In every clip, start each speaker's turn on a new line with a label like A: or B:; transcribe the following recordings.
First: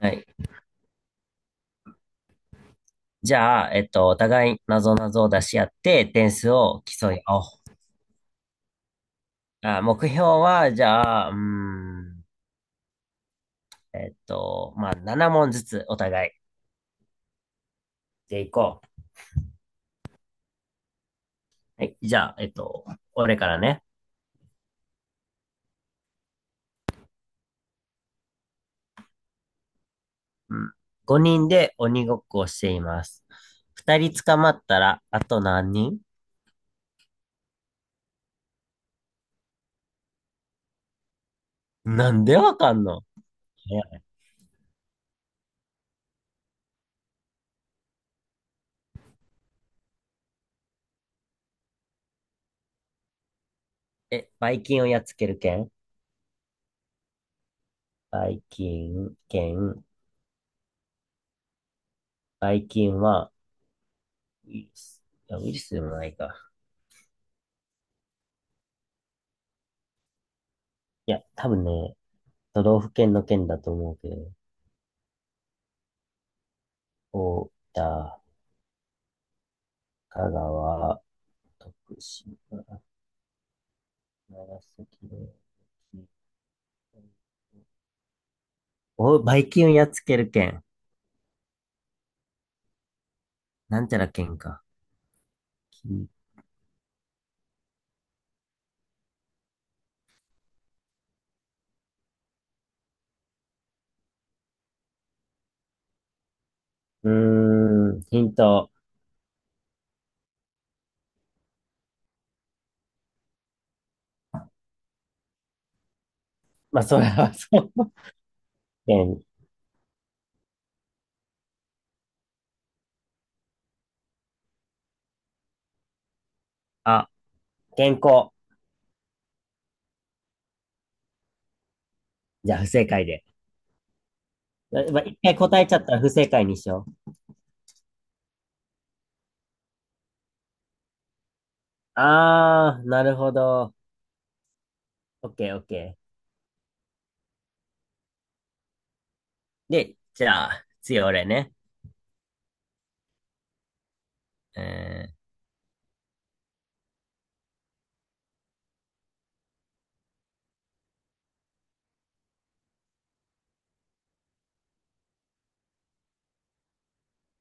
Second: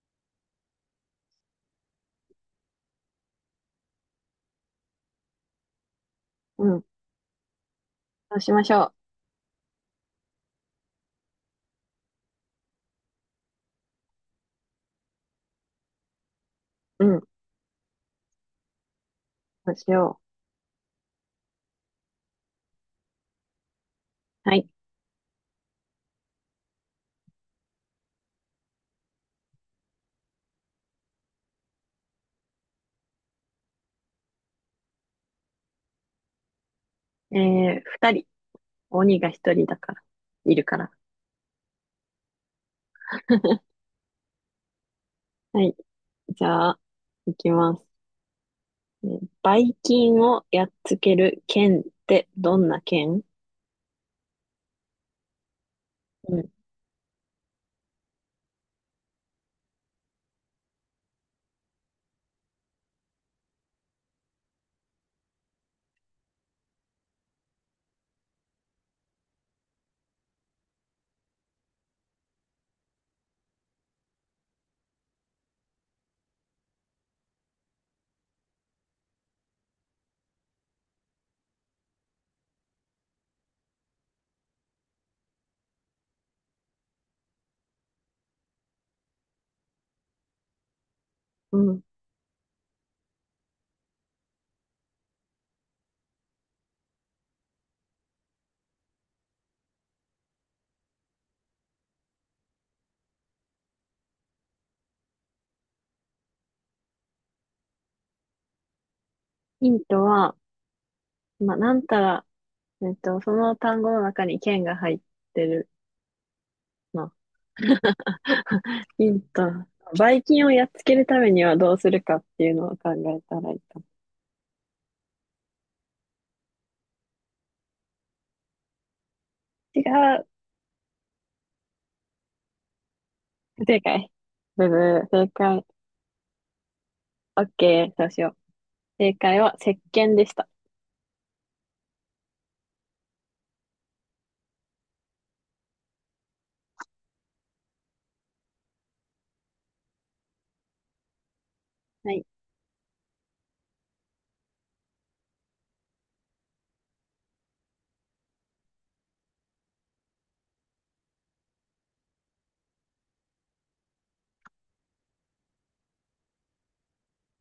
A: はい。じゃあ、お互い謎々を出し合って、点数
B: う
A: を
B: ん。
A: 競い合おう。
B: そうしましょ
A: あ、目標は、じゃあ、まあ、7問ずつお互い
B: う。うん。
A: でいこ
B: そうしよ
A: う。はい。じゃあ、俺からね。
B: う。はい。
A: うん。5人で鬼ごっこをしています。2人捕まったら、あと何人？
B: 二人。鬼が一人だから。いるから。
A: なんでわかんの？ 早い。
B: はい。じゃあ、いきます。ばい菌をやっつける剣ってどんな剣？
A: え、バイキンをやっつける剣？
B: うん。
A: バイキン、剣、バイキンは、ウイルス、いや、ウイルスでもないか。いや、多分ね、都道府県の県だと思うけど、大分、香川、徳島、長崎、お、バイキンをやっつける県。
B: うん。
A: なんちゃら県か。きうーん、ヒント。
B: ヒントは、まあ、なんたら、その単語の中に剣が入ってる
A: まあ、それ
B: な。
A: はそう。
B: ヒン
A: 県。
B: ト。ばい菌をやっつけるためにはどうするかっていうのを考えたらいいかも。
A: あ、健康。
B: 違う。
A: じゃあ、不正解で。
B: 不正解。ブブ
A: まあ
B: ー。
A: 一
B: 正
A: 回答え
B: 解。
A: ちゃったら不正解にしよう。
B: オッケー。そうしよう。正解は石鹸でした。
A: あー、なるほど。オッケー、オッケー。で、じゃあ、次俺ね。
B: はい。
A: え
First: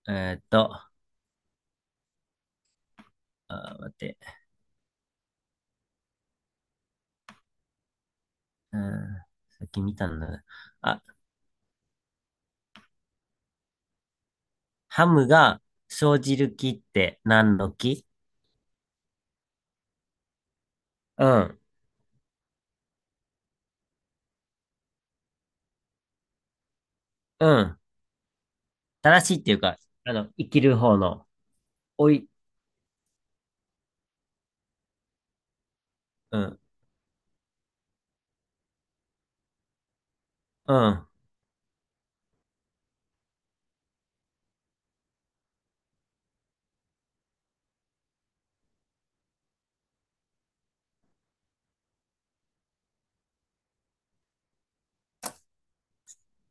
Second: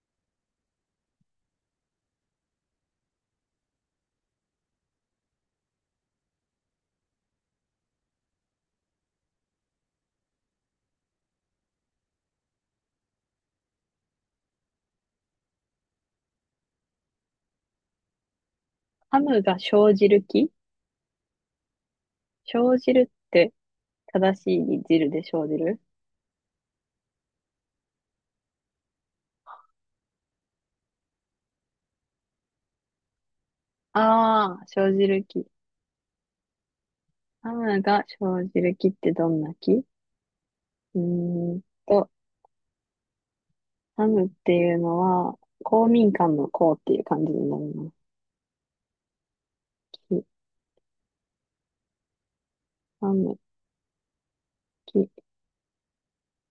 A: ー、えーっと、あ待って。うん。さっき見たんだ。あ、ハムが生じる木って何の木？
B: ハムが生じる木？
A: うん。
B: 生じるって？正しいに汁で生じる？
A: うん。正しいっていうか、生きる方の。おい。
B: ああー、生じる木。
A: うん。
B: ハムが生じる木ってどんな木？
A: う
B: ー
A: ん。
B: んと、ハムっていうのは、公民館の公っていう感じになるの。木、ハム、木。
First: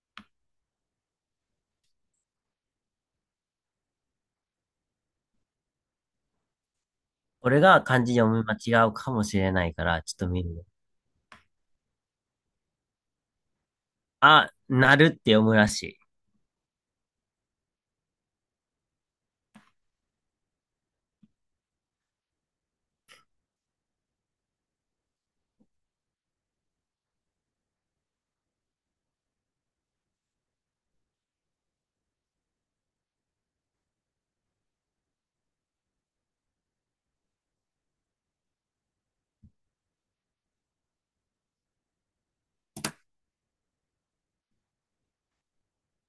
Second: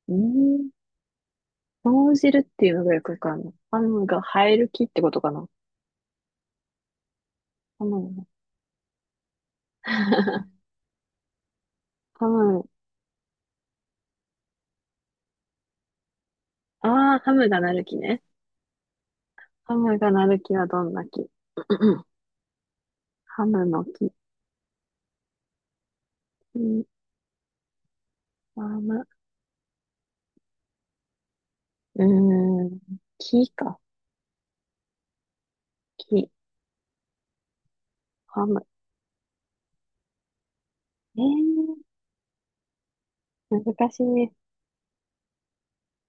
B: うーん、生じるっていうのがよくわかんない。ハムが生える木ってことかな？
A: 俺が
B: ハ
A: 漢
B: ム
A: 字
B: が。
A: 読み間違うかもしれないから、ちょっと見るね。
B: ハム、
A: あ、なるって読むらしい。
B: ああ、ハムがなる木ね。ハムがなる木はどんな木？ ハムの木、木、ハム。うーん、木か。木、ハム。えー、難しいね。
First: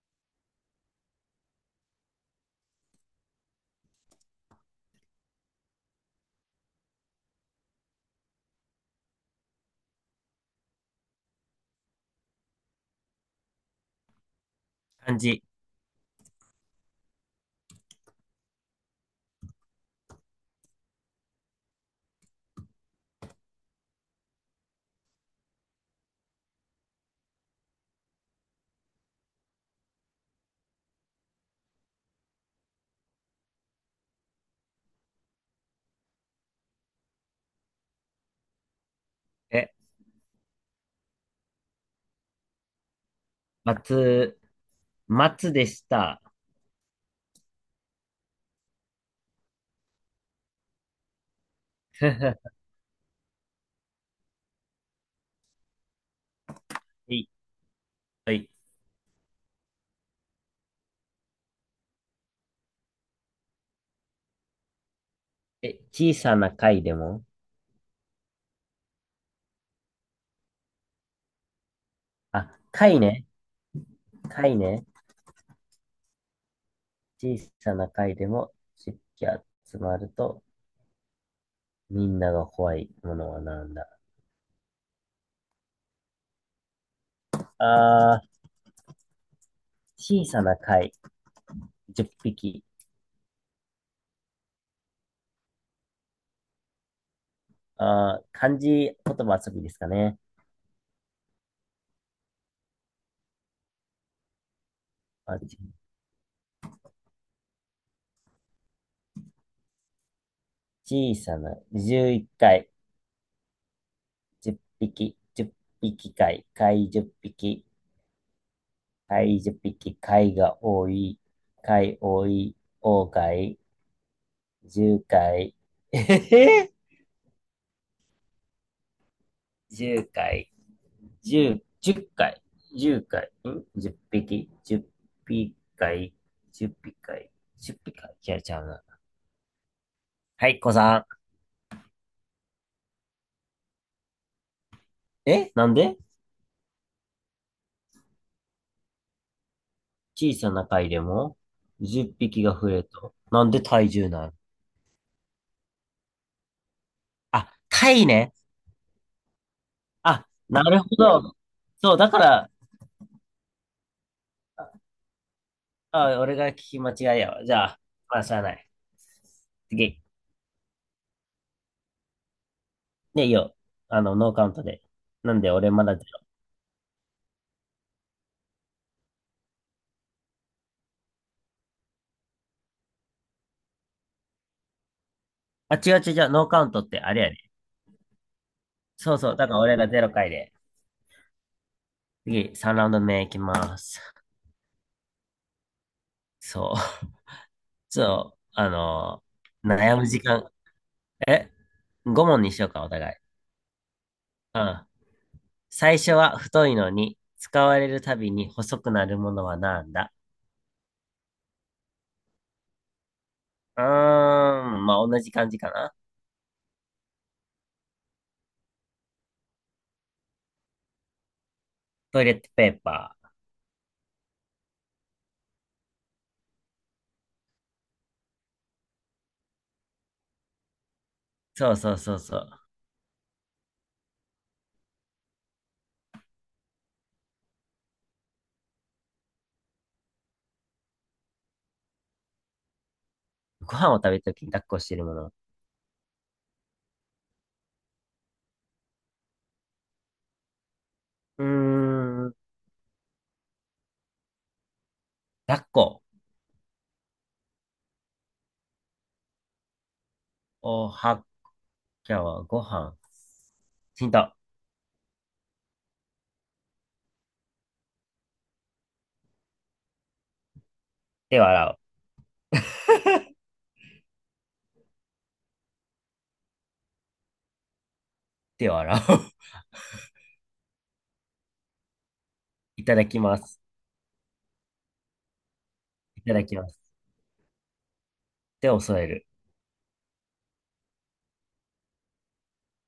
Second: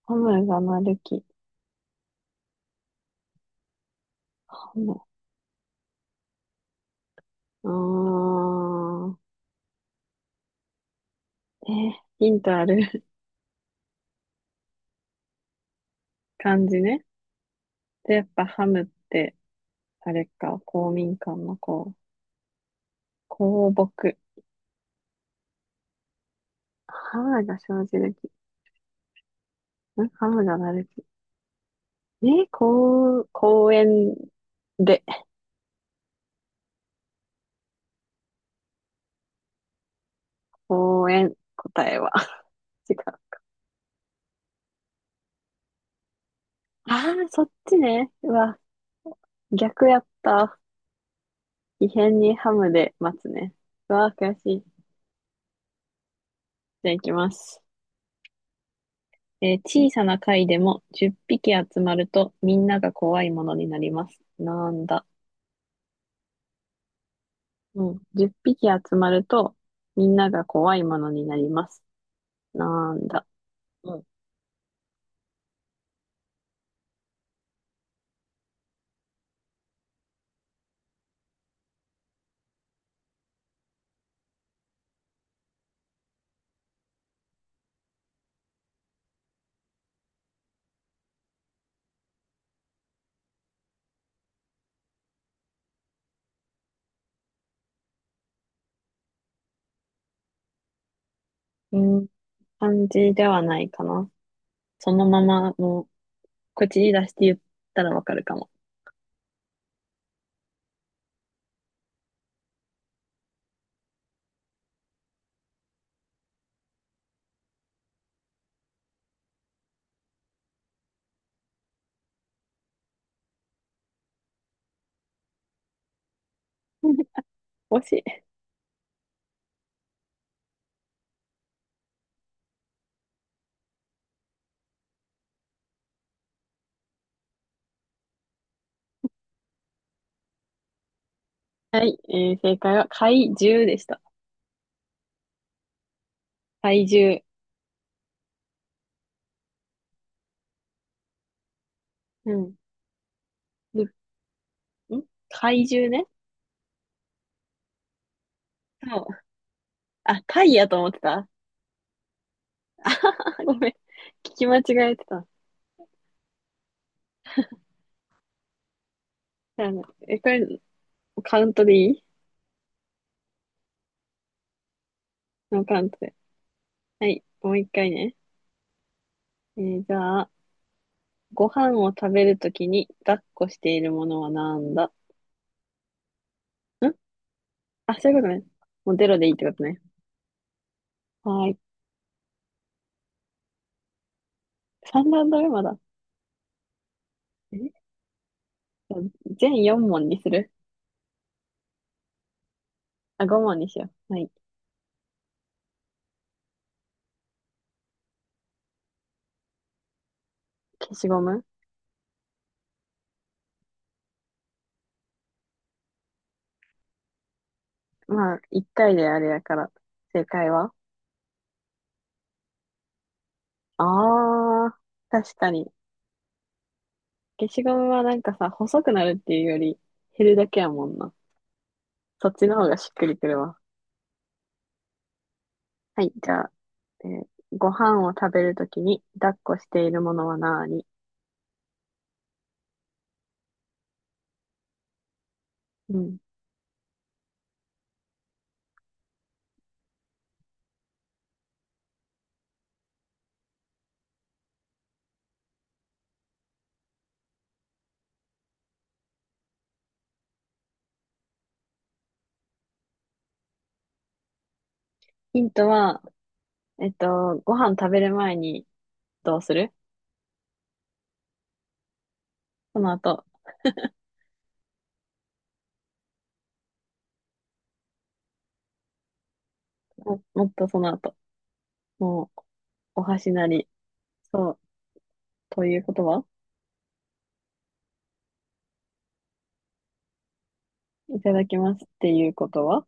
B: ハムがなる木、ハム。あー、えー、ヒントある？
A: 漢字。
B: 感じね。で、やっぱハムって、あれか、公民館の公、公木。ハムが生じる木。ハムがなる木。公園で、
A: え、
B: 公園、答えは。違う。
A: 松、松でした。
B: ああ、そっちね。うわ、逆やった。異変にハ
A: は
B: ムで待つね。うわあ、悔しい。じゃあ行き
A: い。
B: ます。
A: はい。
B: 小さな貝でも10匹集まるとみんなが怖いものになります。なんだ？
A: え、小さな貝でも、
B: うん。10匹集まるとみんなが怖いものになります。
A: あ、
B: な
A: 貝
B: ん
A: ね。
B: だ？うん。
A: 貝ね。小さな貝でも湿気集まると、みんなが怖いものはなんだ？あー、小さな貝、10匹。あー、漢字言葉遊びですかね。
B: うん。漢字ではないかな。そのま
A: あ、
B: まもう口に出して言ったらわかるかも。
A: 小さな、11貝10匹、10匹貝、貝10匹、貝10匹、貝が多い、貝多い、大貝、10回、えへへ
B: 惜しい。
A: 10回。10、10回、10回、ん ?10 匹、10匹回、10匹回、10匹回、違うちゃうな。はい、子さ
B: はい。正解は怪獣でした。
A: ん。なんで
B: 怪獣。
A: 小さな貝でも10
B: う
A: 匹
B: ん。
A: が増えると。なんで
B: で
A: 体重なの？
B: 怪獣ね。
A: あ、貝ね。
B: そう。あ、
A: あ、
B: 貝
A: な
B: やと
A: るほ
B: 思ってた。
A: ど。そう、だから、
B: ごめん。聞き間違えてた。
A: あ、俺が聞き間違いやわ。じゃあ、まあ、しゃあない。
B: じゃあね、
A: 次。
B: これ、カウントでいい？
A: ね、いいよ。ノーカウントで。なんで
B: ノー
A: 俺
B: カ
A: ま
B: ウン
A: だ
B: ト
A: ゼ
B: で。
A: ロ？
B: はい、もう一回ね。じゃあ、ご飯を食べるときに抱っこしているものはなんだ？
A: あ、違う違う違う、ノーカウントっ
B: ん
A: てあれやね。
B: あ、そういうことね。もうゼ
A: そう
B: ロでい
A: そ
B: い
A: う、
B: って
A: だか
B: こ
A: ら
B: と
A: 俺
B: ね。
A: がゼロ回で。
B: はーい。
A: 次、3ラウンド目いきます。
B: 3ランド目まだ。
A: そう。
B: じ
A: ちょっと、
B: ゃあ全4
A: 悩む
B: 問に
A: 時
B: す
A: 間。
B: る？
A: え ?5 問にしようか、お互い。
B: あ、5問にしよう。はい。
A: うん。最初は太いのに、使われるたびに細くなるものはなんだ？
B: 消しゴム。
A: うーん、まあ、同じ感じかな。
B: まあ、1回であれやから。正解は？
A: トイレットペーパー。
B: あー、確かに。消しゴムはなんかさ、細くなるっていうより減るだけやもんな。
A: そうそうそう
B: そっ
A: そ
B: ちの
A: う。
B: 方がしっくりくるわ。はい、じゃあ、えーご飯を食べるときに抱っこしているものは何？
A: ご飯を食べるときに抱っこしてるもの。
B: うん。
A: うーん、抱っこ。おはきゃはご飯。ヒント。
B: ヒントは、ご飯食べる前にどうする？
A: 手を洗う。
B: その後、
A: 手を洗う。
B: もっとその後、もう、
A: いた
B: お
A: だき
B: 箸
A: ま
B: な
A: す。
B: り、そう、ということ
A: い
B: は
A: ただきます。手を添える。
B: いただきますっていうことは。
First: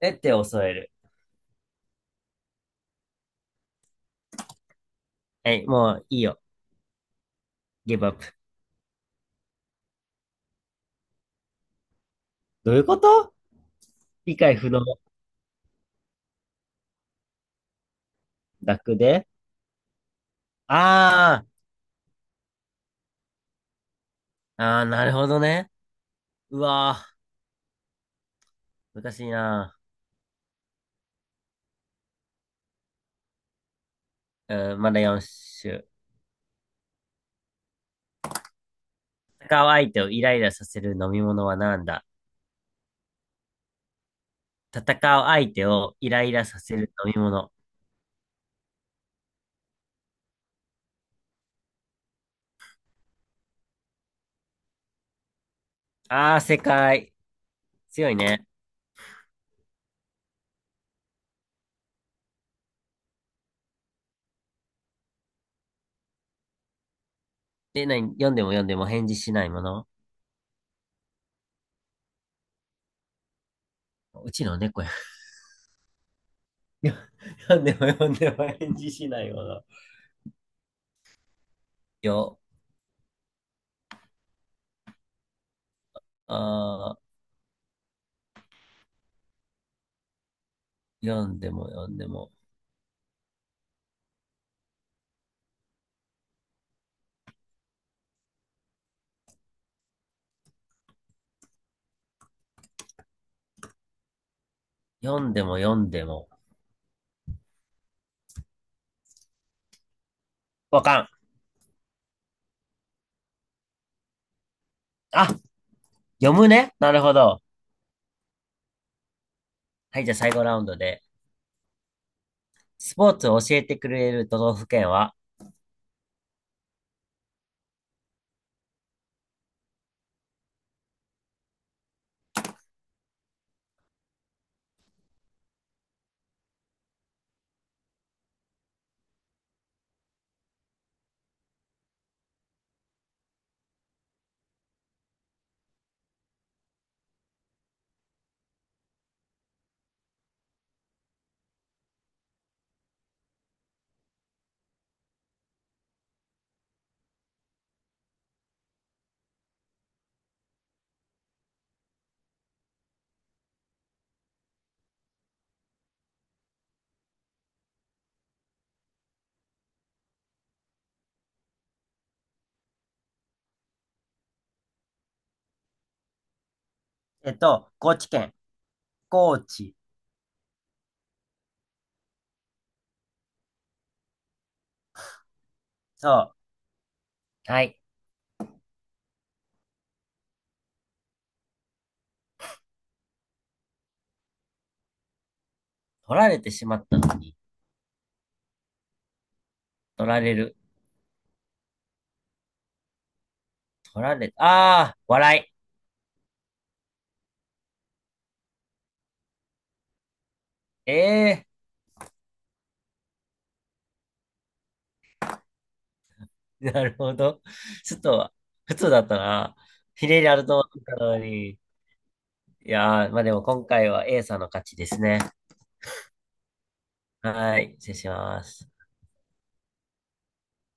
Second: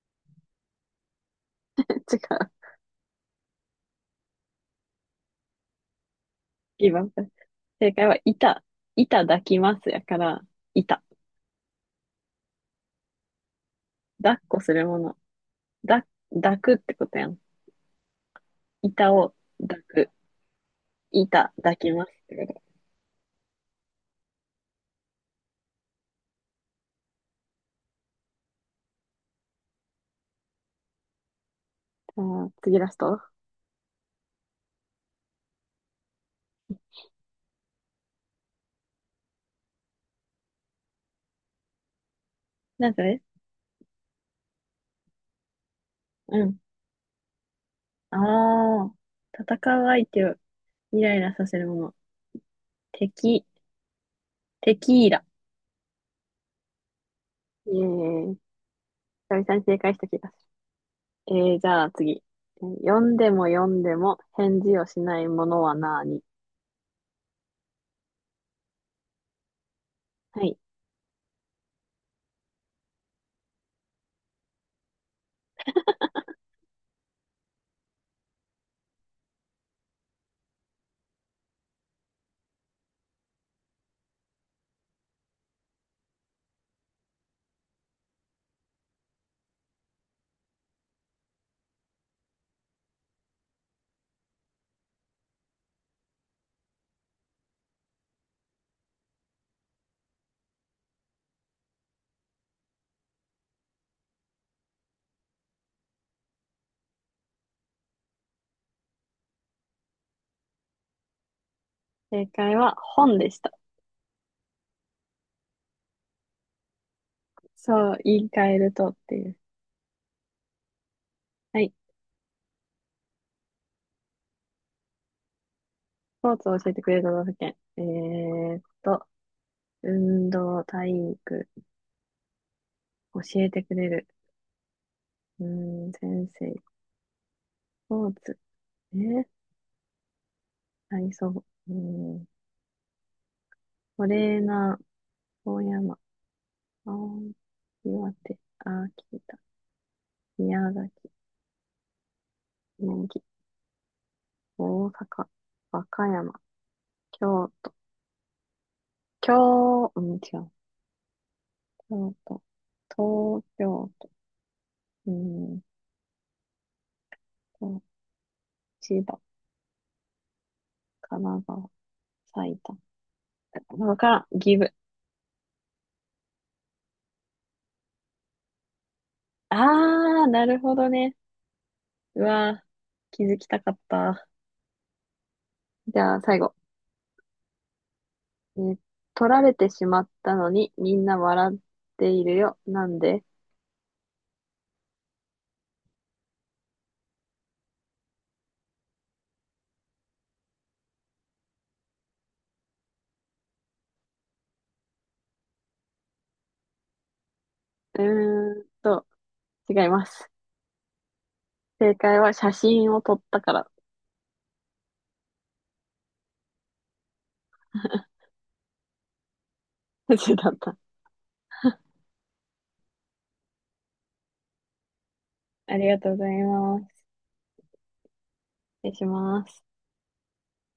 A: え、手を添える。
B: 違う。
A: はい、もういいよ。
B: 今、正
A: ギブ
B: 解
A: アッ
B: は、
A: プ。
B: 板。板抱きますやから、板。
A: どういうこと？
B: 抱
A: 理
B: っ
A: 解
B: こ
A: 不
B: す
A: 能。
B: るもの。だ、抱くってことやん。
A: 楽
B: 板
A: で。
B: を抱く。
A: あ
B: 板抱きますってこと。
A: ー、あー、なるほどね。うわー、難しいな。
B: あー、次ラスト。
A: うん、まだ4種。戦う相手をイライラさせる飲み物は何だ？
B: なんかね、
A: 戦う相手をイライラ
B: う
A: さ
B: ん。
A: せる飲み物。
B: ああ、戦う相手をイライラさせるもの。敵、テキーラ。
A: あー、正解。
B: え、エ
A: 強い
B: ー
A: ね。
B: さ久々に正解した気がする。じゃあ次。読んでも読んでも返事をしないものは何？
A: で、何？読んでも読んでも返事しないもの？
B: はい。
A: うちの猫や。読んでも読んでも返事しないもの。よ、あー、読んでも読んでも、読んでも読んでも。わかん。
B: 正解は本でした。
A: あ、読むね。なるほど。
B: そう、言い換えるとっていう。
A: はい、じゃあ最後ラウンドで。
B: はい。
A: スポーツを教えてくれる都道府県は？
B: スポーツを教えてくれる都道府県。運動、体育、教えてくれる。先生、スポーツ。えー体操、うん、トレーナー、遠山、青森、岩手、秋田、宮崎、宮城、大阪、和歌山、京、京、うん、違う、京都、東京都、うん、と千葉、神奈川、埼玉、わからん、岐阜。
A: 高知県。高知。
B: あー、なるほどね。うわー、気づきたかった。じゃあ、
A: そ
B: 最後。
A: う。はい。
B: えー取られてしまったのにみんな笑っているよ。なんで？
A: 取られてしまったのに。取られる。取られ、ああ、笑
B: うーんと、違います。
A: い。ええ
B: 正解は写真を撮ったから。
A: ー、なるほど。ちょっと、普通だったな。ひねり ある
B: だ
A: と
B: っ
A: 思
B: た。
A: ったのに。いやー、まあでも今回は A さんの勝ちですね。
B: ありがとうございます。
A: はい、失礼します。
B: 失礼します。